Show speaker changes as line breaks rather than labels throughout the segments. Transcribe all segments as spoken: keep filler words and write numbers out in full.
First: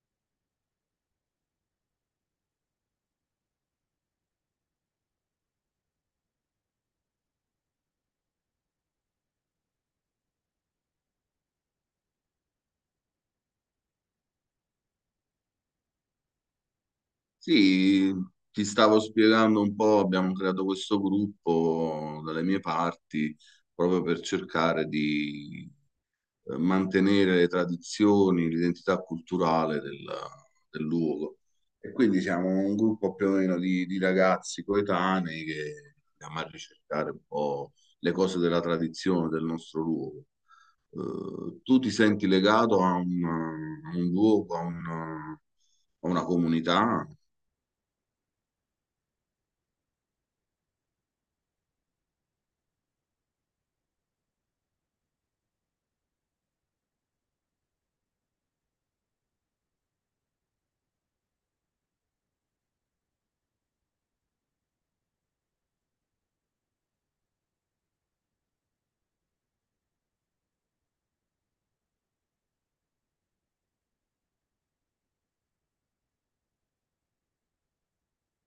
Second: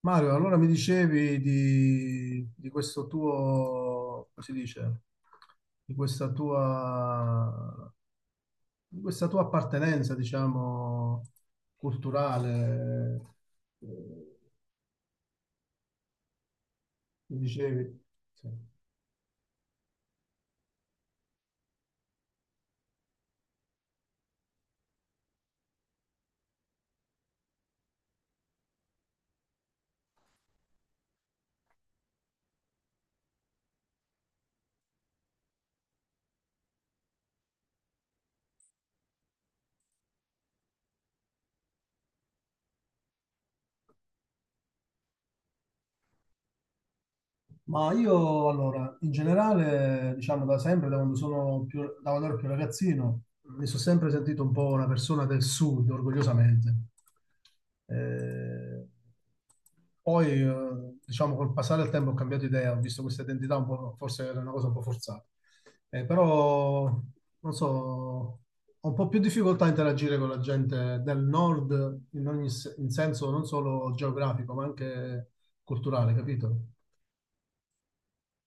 Mario, allora mi dicevi di, di questo tuo, come si dice, di questa tua, di questa tua appartenenza, diciamo, culturale, eh, mi dicevi.
Sì,
Sì.
ti stavo spiegando un po', abbiamo creato questo gruppo dalle mie parti proprio per cercare di eh, mantenere le tradizioni, l'identità culturale del, del luogo. E quindi siamo un gruppo più o meno di, di ragazzi coetanei che andiamo a ricercare un po' le cose della tradizione del nostro luogo. Eh, tu ti senti legato a un, a un luogo, a una a una comunità?
Ma io allora, in generale, diciamo da sempre, da quando sono più, da quando ero più ragazzino, mi sono sempre sentito un po' una persona del sud, orgogliosamente. Eh, Poi, eh, diciamo, col passare del tempo ho cambiato idea, ho visto questa identità un po', forse era una cosa un po' forzata. Eh, però, non so, ho un po' più difficoltà a interagire con la gente del nord in ogni se- in senso non solo geografico, ma anche culturale, capito?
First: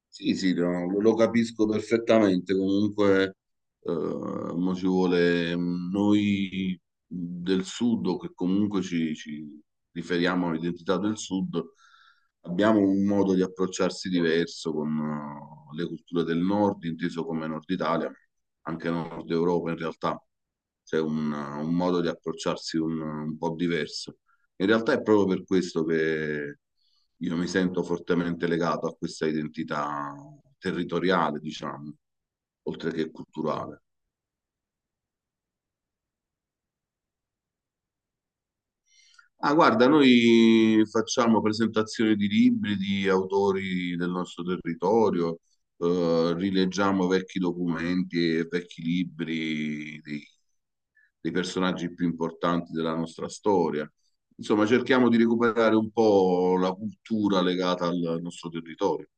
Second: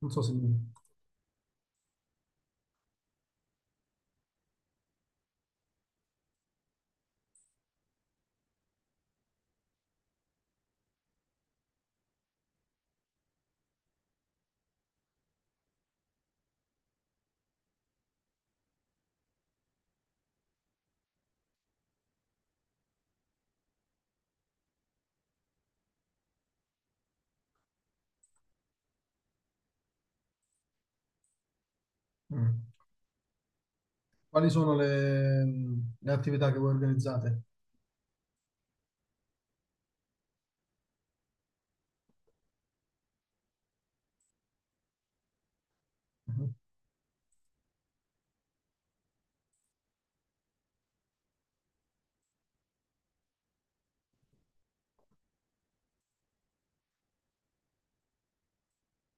Non so se...
Sì, sì,
mm.
no, lo, lo capisco perfettamente. Comunque, eh, mo ci vuole mm, noi del sud, o che comunque ci, ci riferiamo all'identità del sud, abbiamo un modo di approcciarsi diverso con eh, le culture del nord, inteso come Nord Italia, anche Nord Europa in realtà. C'è un, un modo di approcciarsi un un po' diverso. In realtà è proprio per questo che io mi sento fortemente legato a questa identità territoriale, diciamo, oltre che culturale.
Quali sono le, le attività che voi organizzate?
Ah, guarda, noi facciamo presentazioni di libri di autori del nostro territorio, eh,
Mhm.
rileggiamo vecchi documenti e vecchi libri dei, dei personaggi più importanti della nostra storia. Insomma, cerchiamo di recuperare un po' la cultura legata al nostro territorio.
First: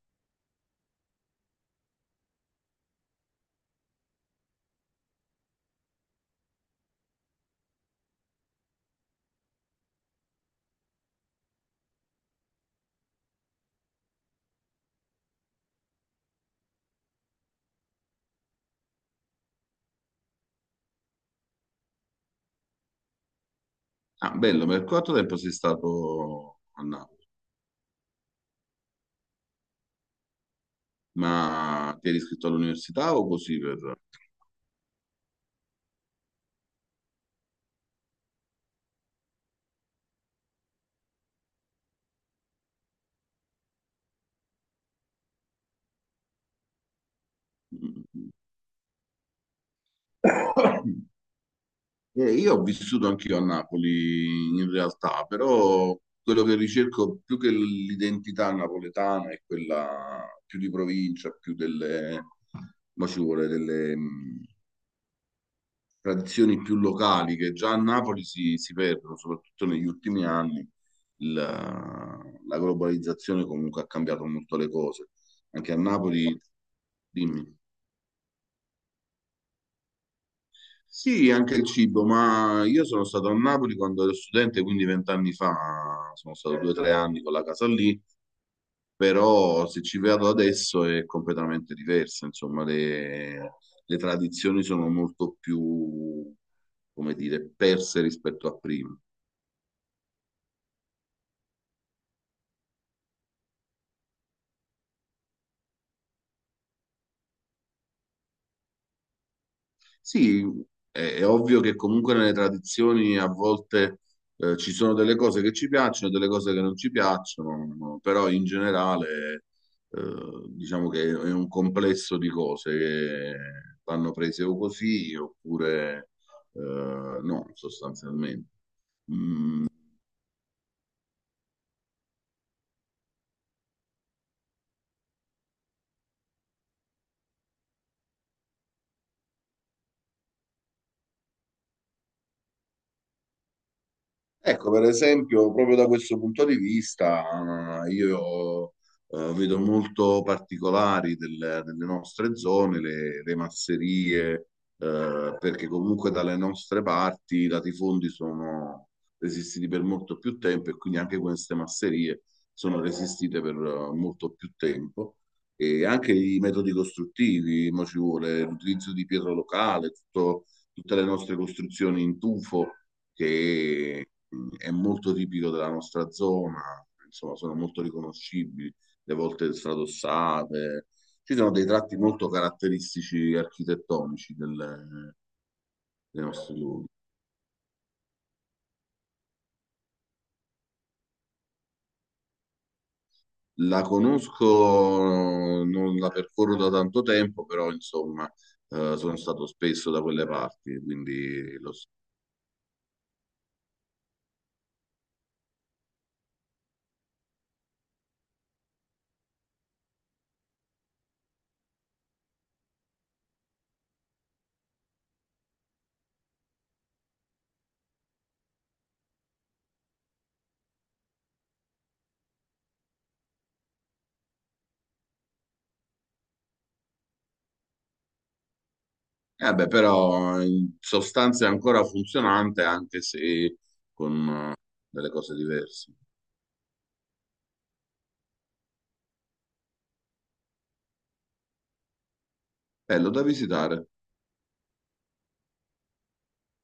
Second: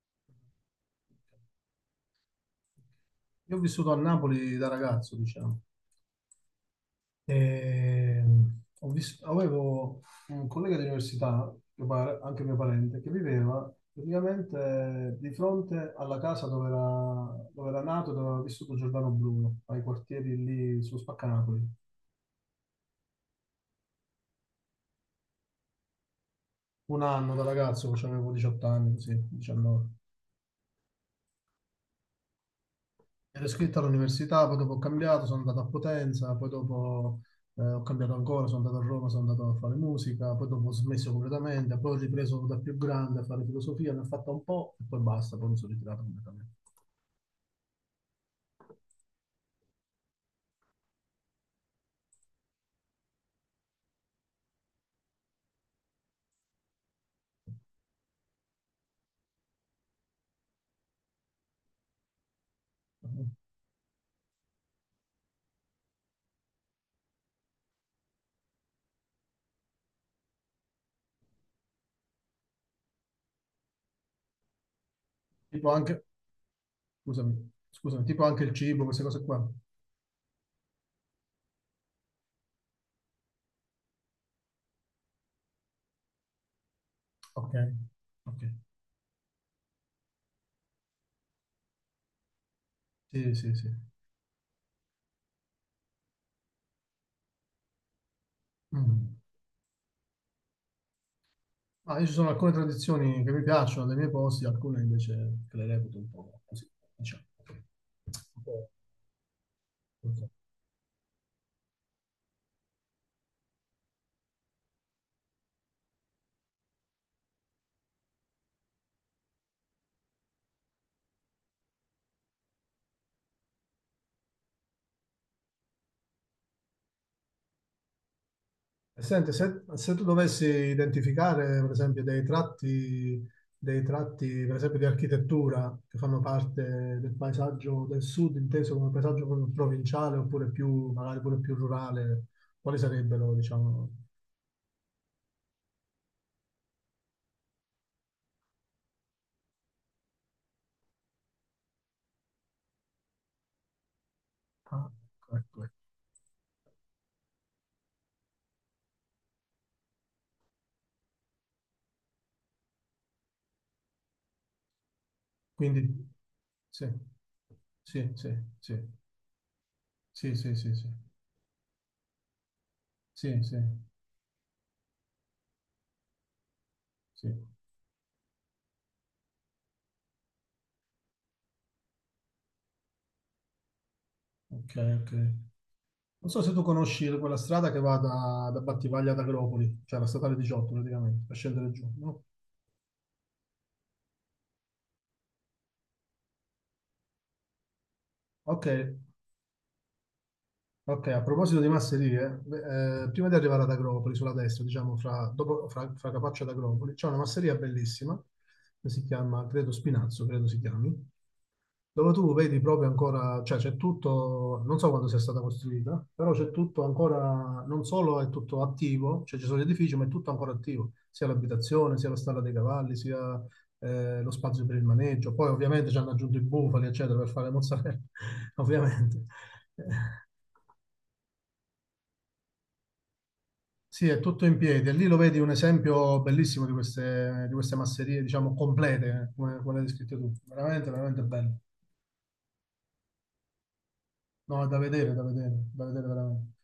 Io ho vissuto a Napoli da ragazzo, diciamo. E ho vis- avevo un collega di università, mio pare- anche mio parente, che viveva praticamente di fronte alla casa dove era, dove era nato e dove aveva vissuto Giordano Bruno, ai quartieri lì su Spaccanapoli.
Ah, bello, per quanto tempo sei stato a
Un
Napoli?
anno da ragazzo, cioè avevo diciotto anni, così, diciannove.
Ma ti eri iscritto all'università o
Ero
così
iscritto
per...
all'università, poi dopo ho cambiato, sono andato a Potenza, poi dopo eh, ho cambiato ancora, sono andato a Roma, sono andato a fare musica, poi dopo ho smesso completamente, poi ho ripreso da più grande a fare filosofia, ne ho fatta un po' e poi basta, poi mi sono ritirato completamente.
Eh, io ho vissuto anch'io a Napoli in realtà, però quello che ricerco più che l'identità napoletana è quella più di provincia, più delle, ma ci vuole delle, mh, tradizioni più locali che già a Napoli si, si perdono, soprattutto negli ultimi anni. Il- la globalizzazione comunque ha cambiato molto le cose.
Tipo
Anche a
anche,
Napoli,
scusami,
dimmi.
scusami, tipo anche il cibo, queste cose qua.
Sì, anche il cibo, ma io sono stato a Napoli quando ero studente, quindi vent'anni fa, sono stato due o tre anni con la
Ok,
casa lì,
ok.
però se ci vado adesso è completamente diversa, insomma,
Sì,
le,
sì, sì.
le tradizioni sono molto più, come dire, perse rispetto a prima.
Mm. Ah, io ci sono alcune tradizioni che mi piacciono dei miei posti, alcune invece che le reputo un po' così, diciamo. Un po', non so.
Sì, è, è ovvio che comunque nelle tradizioni a volte eh, ci sono delle cose che ci piacciono e delle cose che non ci piacciono, no? Però in generale eh, diciamo che è un complesso di cose che vanno prese o così oppure eh, no, sostanzialmente.
E senti, se, se tu dovessi identificare, per esempio, dei tratti, dei tratti, per esempio, di architettura che fanno parte del paesaggio del sud, inteso come paesaggio proprio provinciale oppure più, magari pure più rurale, quali sarebbero, diciamo?
Ecco, per esempio, proprio da questo punto di vista, eh, io eh, vedo molto particolari del- delle nostre zone, le, le masserie,
Ah, ecco,
eh, perché
ecco.
comunque dalle nostre parti i latifondi sono resistiti per molto più tempo e quindi anche queste masserie sono resistite per eh, molto più tempo. E
Quindi,
anche i metodi
sì,
costruttivi, mo ci
sì, sì,
vuole
sì,
l'utilizzo di pietra locale,
sì,
tutto-
sì, sì, sì,
tutte le nostre costruzioni in tufo
sì, sì,
che mm, è molto tipico della nostra zona,
sì.
insomma, sono molto riconoscibili, le volte stradossate. Ci sono dei tratti molto caratteristici architettonici
Ok, ok.
del- dei
Non so se
nostri
tu
luoghi.
conosci quella strada che va da, da Battivaglia ad Agropoli, cioè la statale diciotto praticamente, per scendere giù, no?
La conosco, non la percorro da tanto tempo, però insomma,
Ok,
eh, sono stato spesso da quelle parti,
ok, a
quindi
proposito di
lo so.
masserie, beh, eh, prima di arrivare ad Agropoli, sulla destra, diciamo, fra, dopo, fra, fra Capaccio ad Agropoli, c'è una masseria bellissima, che si chiama, credo Spinazzo, credo si chiami, dove tu vedi proprio ancora, cioè c'è tutto, non so quando sia stata costruita, però c'è tutto ancora, non solo è tutto attivo, cioè ci sono gli edifici, ma è tutto ancora attivo, sia l'abitazione, sia la stalla dei cavalli, sia eh, lo spazio per il maneggio. Poi ovviamente ci hanno aggiunto i bufali, eccetera, per fare le mozzarella, ovviamente.
Eh beh,
Eh,
però in sostanza è ancora funzionante, anche se
Sì, è
con
tutto
eh,
in piedi e lì
delle
lo
cose
vedi un
diverse.
esempio bellissimo di queste, di queste, masserie, diciamo, complete, eh, come, come l'hai descritto tu. Veramente, veramente bello.
Bello da visitare.
No, è da vedere, da vedere, da vedere veramente.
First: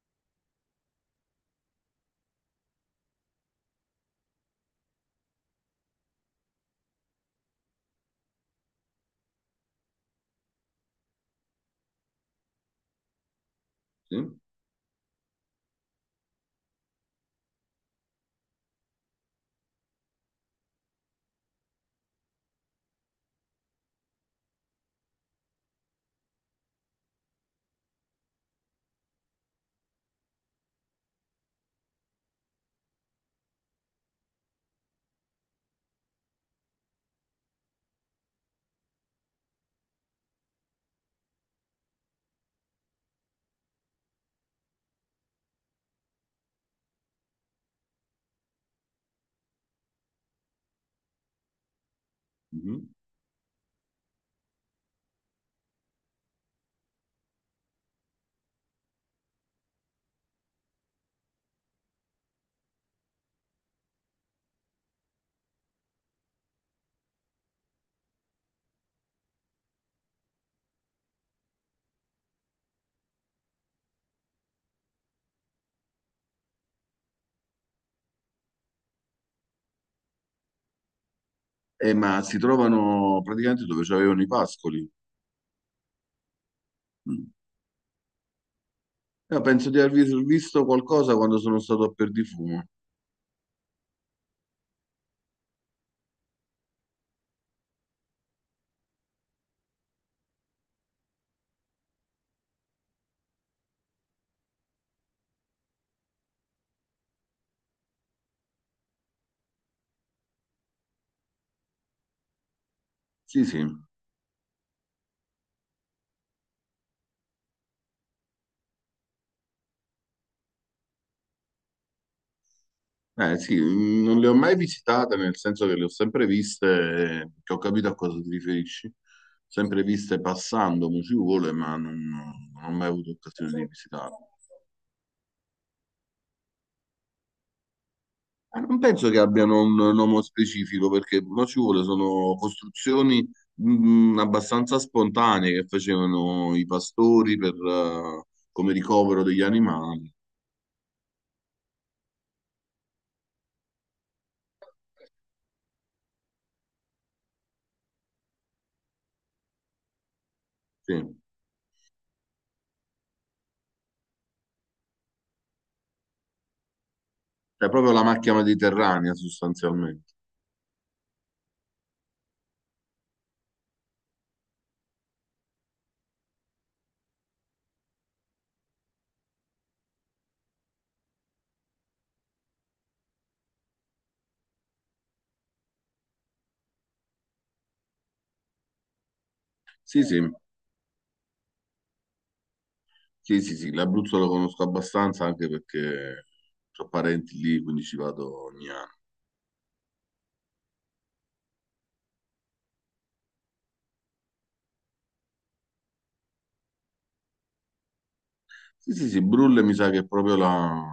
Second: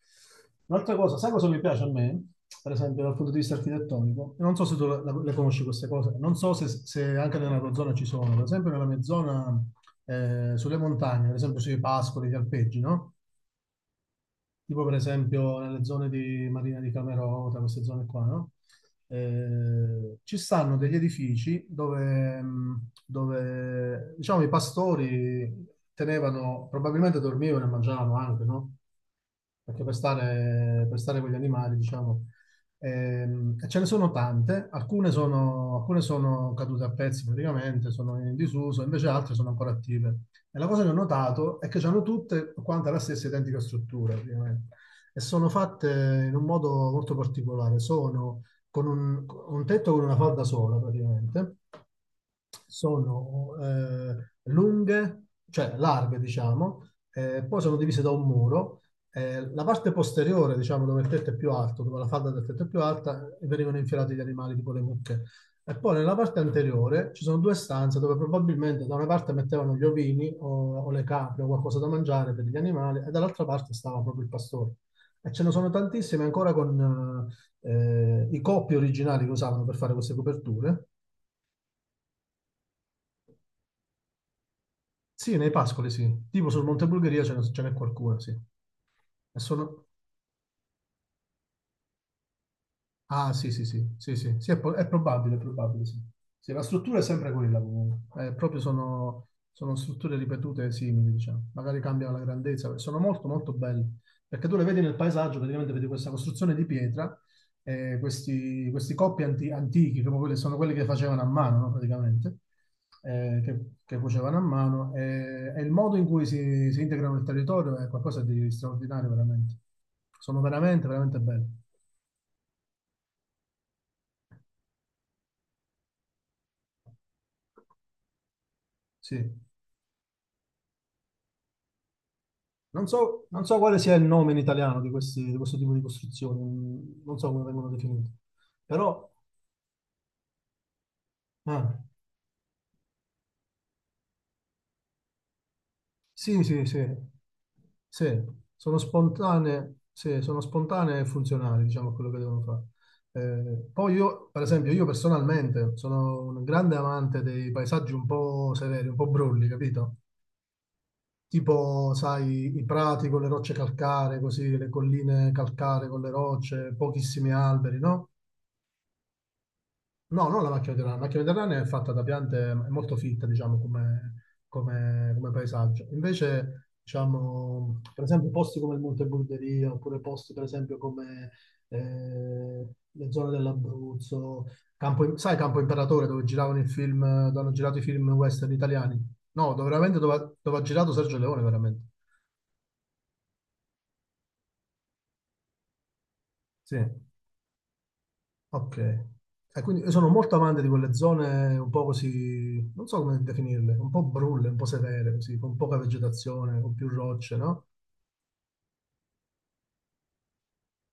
Un'altra cosa, sai cosa mi piace a me, per esempio dal punto di vista architettonico? E non so se tu la- la- le conosci queste cose, non so se, se anche nella tua zona ci sono, per esempio nella mia zona, eh, sulle montagne, per esempio sui pascoli, gli alpeggi, no?
Sì.
Tipo per esempio nelle zone di Marina di Camerota, queste zone qua, no? Eh, ci stanno degli edifici dove, mh, dove, diciamo, i pastori tenevano, probabilmente dormivano e mangiavano anche, no? Perché per stare, per stare con gli animali, diciamo, ehm, e ce ne sono tante, alcune sono, alcune sono cadute a pezzi praticamente, sono in disuso, invece altre sono ancora attive. E la cosa che ho notato è che hanno tutte quante la stessa identica struttura, praticamente. E sono fatte in un modo molto particolare, sono con un, un tetto con una falda sola, praticamente,
Mhm.
sono eh, lunghe, cioè larghe, diciamo, eh, poi sono divise da un muro. Eh, la parte posteriore, diciamo, dove il tetto è più alto, dove la falda del tetto è più alta, venivano infilati gli animali, tipo le mucche. E poi nella parte anteriore ci sono due stanze dove probabilmente da una parte mettevano gli ovini o, o le capre o qualcosa da mangiare per gli animali e dall'altra parte stava proprio il pastore. E ce ne sono tantissime ancora con eh, i coppi originali che usavano per fare queste coperture.
Eh, ma si trovano praticamente dove c'avevano i pascoli.
Sì, nei pascoli sì. Tipo sul Monte Bulgaria
Mm.
ce n'è ce n'è qualcuna, sì. E
Io
sono,
penso di aver vis- visto qualcosa quando sono stato a Perdifumo.
Ah, sì, sì, sì, sì, sì, sì, è, po- è probabile, è probabile, sì. Sì, la struttura è sempre quella comunque. Eh, proprio sono, sono strutture ripetute simili, diciamo. Magari cambiano la grandezza, sono molto, molto belle. Perché tu le vedi nel paesaggio, praticamente vedi questa costruzione di pietra, eh, questi, questi, coppi anti- antichi, proprio quelli, sono quelli che facevano a mano, no, praticamente, eh,
Sì, sì.
che, che, cuocevano a mano, e, e il modo in cui si, si integrano nel territorio è qualcosa di straordinario, veramente. Sono veramente, veramente belli,
Eh, sì, mm, non le ho mai visitate, nel senso che le ho sempre viste, eh, che ho capito a cosa ti riferisci.
sì.
Sempre viste passando, mo ci vuole, ma non, non ho
Non
mai avuto
so, non
occasione
so
di
quale sia il
visitarle.
nome in italiano di, questi- di questo tipo di costruzioni, mm, non so come vengono definite,
Eh, Non
però
penso che abbiano un nome specifico perché non ci
ah,
vuole, sono costruzioni mh, abbastanza spontanee che
sì,
facevano
sì,
i
sì,
pastori per,
sì,
eh, come
sono
ricovero degli
spontanee,
animali.
sì, sono spontanee e funzionali, diciamo, a quello che devono fare. Eh, poi io, per esempio, io personalmente sono un grande amante dei paesaggi un po' severi, un po' brulli, capito?
Sì. Cioè,
Tipo, sai, i prati con le rocce calcaree, così, le colline calcaree con le rocce, pochissimi alberi,
proprio la
no?
macchia mediterranea sostanzialmente.
No, non la macchina mediterranea. La macchina mediterranea è fatta da piante, è molto fitta, diciamo, come, come- come paesaggio. Invece, diciamo, per esempio, posti come il Monte Burderia, oppure posti, per esempio, come eh, le zone dell'Abruzzo, Campo- sai Campo Imperatore, dove giravano i film, dove hanno girato i film western italiani? No, dove, veramente
Sì,
dove,
sì,
ha dove ha girato Sergio Leone, veramente.
sì, sì, sì, l'Abruzzo lo conosco abbastanza anche perché
Sì.
ho parenti lì, quindi ci vado ogni
Ok.
anno.
E quindi io sono molto amante di quelle zone un po' così, non so come definirle, un po' brulle, un po' severe, così, con poca vegetazione, con più rocce, no?
Sì, sì, sì, Brulle mi sa che è proprio la,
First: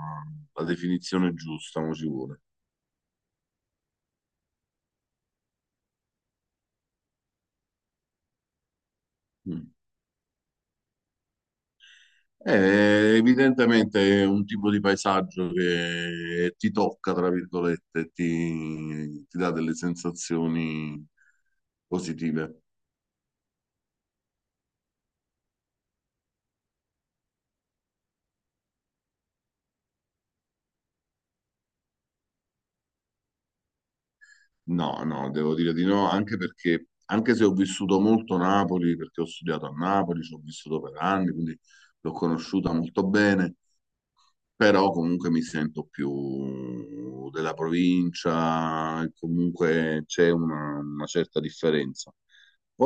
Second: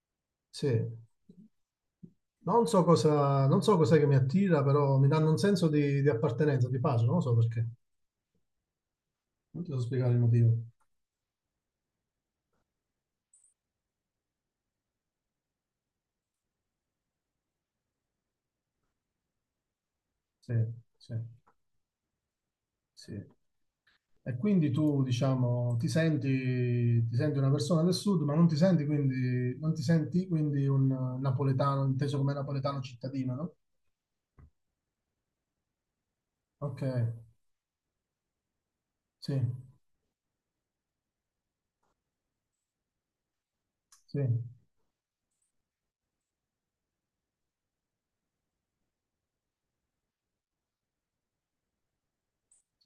la
Sì.
definizione giusta, mo ci vuole.
Non so cosa, non so cos'è che mi attira, però mi danno un senso di, di appartenenza, di pace, non lo so perché. Non
Mm.
ti so spiegare il motivo.
Eh, evidentemente è un tipo di paesaggio che ti tocca, tra virgolette, ti, ti dà delle
Sì,
sensazioni
sì,
positive.
sì. E quindi tu, diciamo, ti senti, ti senti, una persona del sud, ma non ti senti quindi, non ti senti quindi un napoletano, inteso come napoletano cittadino, no?
No, no, devo dire di no, anche
Ok,
perché, anche se ho vissuto molto Napoli, perché ho
sì,
studiato a Napoli, ci ho vissuto per anni, quindi l'ho conosciuta molto bene,
sì,
però comunque mi sento più della provincia, e comunque c'è una una certa differenza.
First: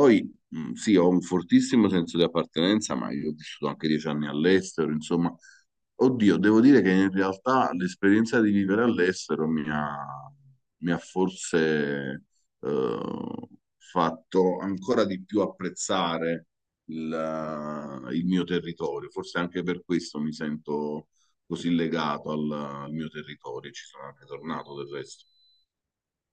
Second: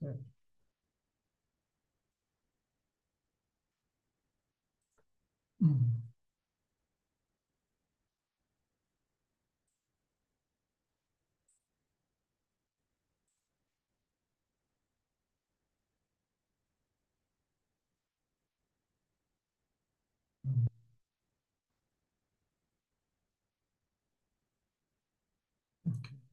sì.
mh, sì, ho un fortissimo senso di appartenenza, ma io ho vissuto anche dieci anni all'estero, insomma,
Mm,
oddio, devo dire che in realtà l'esperienza di vivere all'estero mi ha, mi ha forse eh, fatto ancora di più apprezzare il, eh, il mio territorio, forse anche per questo mi sento così legato al, al mio territorio, ci sono anche tornato del resto.
ok.